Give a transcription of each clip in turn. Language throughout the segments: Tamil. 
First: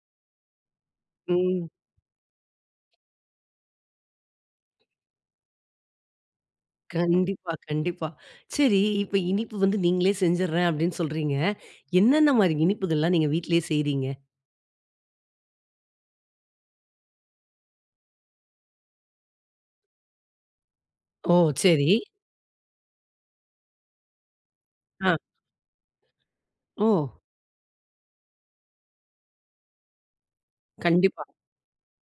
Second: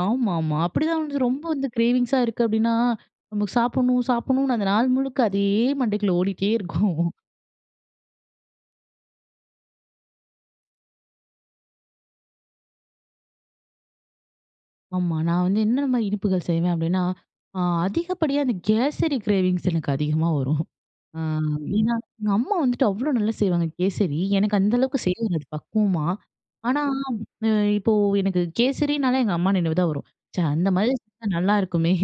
ஆமா, ஆமா அப்பிடிதான் வந்து, ரொம்ப வந்து ம். க்ரேவிங்ஸா இருக்கு அப்பிடின்னா, நமக்கு சாப்புட்ணும் சாப்புட்ணுன்னு, அந்த நாள் முழுக்க அதே மண்டைக்குள்ள ஓடிட்டே இருக்கும். கண்டிப்பா, கண்டிப்பா. சரி, இப்ப இனிப்பு வந்து நீங்களே செஞ்சுறேன் அப்பிடின்னு சொல்றீங்க. என்ன, என்ன மாரி இனிப்புகள்லாம் நீங்க வீட்டுலயே செய்றீங்க? ஆமா, நான் வந்து என்னென்ன இனிப்புகள் செய்வேன்? அப்பிடின்னா, அ அதிகப்படியான அந்த கேசரி கிரேவிங்ஸ் எனக்கு அதிகமா வரும். அ, ஓ! சரி. ஏன்னா எங்க அம்மா வந்துட்டு, அவ்ளோ நல்லா செய்வாங்க கேசரி. எனக்கு அந்த அளவுக்கு ஆ. செய்ய வராது பக்குவமா. ஆனா ஓ! அ, இப்போ எனக்கு கேசரினாலே எங்க அம்மா நினைவுதான் வரும். ச்சே! அந்தமாரி கண்டிப்பா. செஞ்சா நல்லாருக்குமே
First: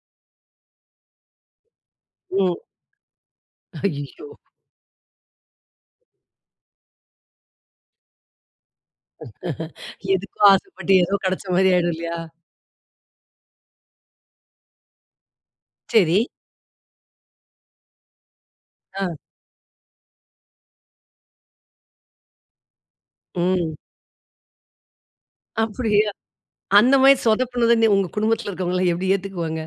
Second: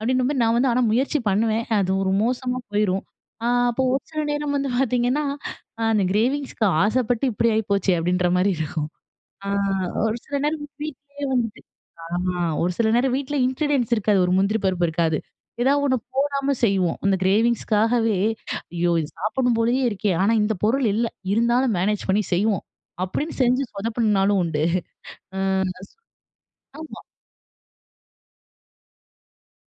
அப்பிடின்னும்மே நான் வந்து ஆனா முயற்சி பண்ணுவேன். அது ஒரு ம். மோசமா போயிரும். அ, அப்போ ஒரு சில ஐயய்யோ! நேரம் வந்து பாத்தீங்கன்னா, அந்த கிரேவிங்ஸ்க்கு ஆசப்பட்டு இப்பிடி ஆயிப்போச்சே! அப்பிடின்றமாரி இருக்கும். ஆ, ஒரு சில எதுக்கோ நேரம் ஆசப்பட்டு, ஏதோ வீட்டுலயே வந்துட்டு கெடச்சமாரி ஆயிரும் இல்லயா! அ ஒரு சில நேரம் வீட்டுல இன்கிரீடியன்ட்ஸ் இருக்காது, ஒரு முந்திரி பருப்பு இருக்காது. எதா ஒண்ணு சரி. போடாம செய்வோம், அந்த கிரேவிங்ஸுக்காகவே ஐயோ! இது ஆ. சாப்புட்ண்ணும் போலயே இருக்கே! ஆனா, இந்த பொருள் இல்ல, இருந்தாலும் மேனேஜ் பண்ணி செய்வோம், அப்பிடின்னு செஞ்சு ம். சொதப்புன நாளும் உண்டு அ, அப்பிடியா! ஆமா. அந்தமாரி சொதப்புனது நீ உங்க குடும்பத்துல இருக்குறவங்கள்லாம் எப்பிடி ஏத்துக்குவாங்க?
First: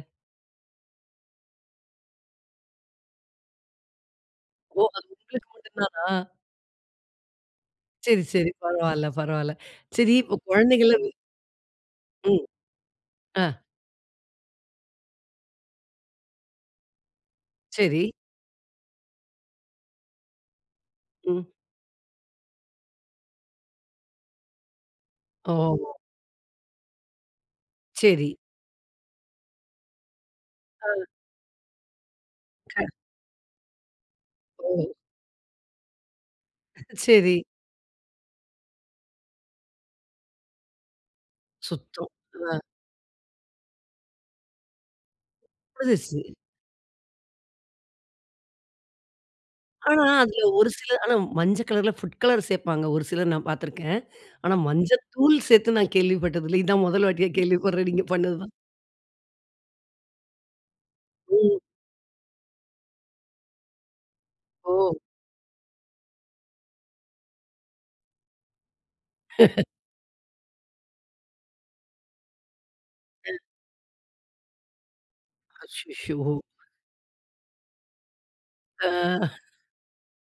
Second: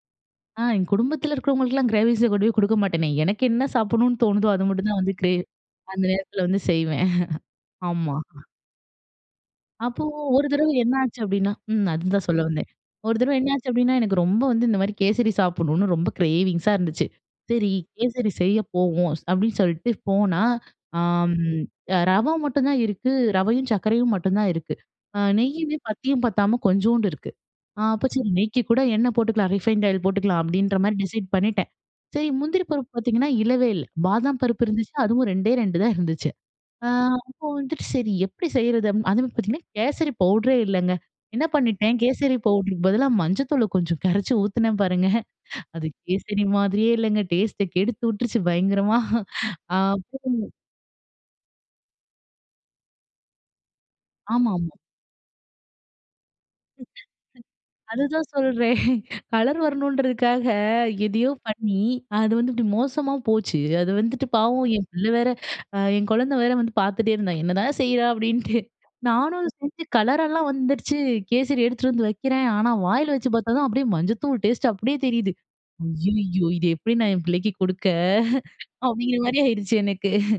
ஆ, எங்க குடும்பத்துல இருக்குறவங்களுக்குலாம் கிரேவிங்ஸ கொண்டுபோய் குடுக்க மாட்டேனே! எனக்கு என்ன சாப்புட்ணு தோணுதோ! அது ஒ! மட்டும்தான் அது வந்து கிரே உங்களுக்கு மட்டும் அந்த தானா? நேரத்துல வந்து செய்வேன் ஆமா. சரி, சரி. பரவால்ல, பரவால்ல. அப்போ சரி, இப்ப ஒரு தடவ என்ன குழந்தைகள்லாம் ஆச்சு? அப்பிடின்னா ம் அதுதான் சொல்ல ம், வந்தேன். ஒரு தடவ என்ன ஆ. ஆச்சு? அப்பிடின்னா எனக்கு ரொம்ப வந்து இந்த மாதிரி கேசரி சாப்புட்ணுன்னு, ரொம்ப க்ரேவிங்ஸா இருந்துச்சு. சரி, சரி. கேசரி செய்ய போவோம், அப்பிடின்னு சொல்ட்டு போனா, அம், ம். அ ரவ மட்டும்தான் இருக்கு, ரவையும், சர்க்கரையும் மட்டும் தான் இருக்கு. அ நெய்யுமே ஓ! பத்தியும், பத்தாம கொஞ்சோண்டு இருக்கு. அ அப்ப சரி சரி. நெய்க்கு கூட எண்ணெய் போட்டுக்கலாம், ரீஃபைன்ட் ஆயில் போட்டுக்கலாம், அப்பிடின்ற மாரி ஆ. டிசைட் பண்ணிட்டேன். சரி, முந்திரி க பருப்பு பாத்தீங்கன்னா இல்லவே இல்ல. பாதாம் பருப்பு ஓ! இருந்துச்சு. அதுவும் 2டே 2 தான் இருந்துச்சு. ஆ, சரி. அப்போ வந்துட்டு சரி எப்பிடி செய்யுறது? அதுமாரி பாத்தீங்கன்னா, கேசரி பவுடரே இல்லங்க. என்ன பண்ணிட்டேன் சுத்தம். கேசரி அ. பவுடருக்கு பதிலா மஞ்சள் தூள கொஞ்சம் கரச்சி ஊத்துனுனேன் பாருங்க அது முடிஞ்சுருச்சு. கேசரி மாதிரியே இல்லங்க டேஸ்ட்ட கெடுத்து விட்டுருச்சு பயங்கரமா! அ ஆனா, அப்புறம் அதுல ஒரு சில ஆனா மஞ்ச கலர்ல புட் கலர் சேப்பாங்க ஒரு சிலர். நான் பாத்துருக்கேன். ஆமா, ஆனா, ஆமா. மஞ்ச தூள் சேத்து நான் கேள்விப்பட்டது இல்ல. இதுதான் 1 வாட்டியா கேள்விப்படுறேன் நீங்க அதுதான் பண்ணதுதான். சொல்றேன், கலர் வரணுன்றதுக்காக, எதயோ ம். பண்ணி அது வந்து இப்பிடி மோசமா போச்சு. அது வந்துட்டு பாவம் என் ஓ! பிள்ள வேற, அ என் குழந்த வேற வந்து பாத்துட்டே இருந்தான், என்னதான் செய்றா? அப்பிடின்ட்டு, நானும் அத செஞ்சு கலராலாம் வந்துடுச்சு, கேசரி எடுத்துட்டு வந்து வக்கிறேன். ஆனா, வாயில அ. வச்சு பாத்தா தான் அப்பிடியே மஞ்சதூள் டேஸ்ட்டு அப்பிடியே தெரியுது. அச்சச்சோ! ஐயய்யோ! இது எப்பிடி நான் என் பிள்ளைக்கு குடுக்க? ஆ அப்பிடிங்கிற மாரி ஆயிருச்சு, எனக்கு.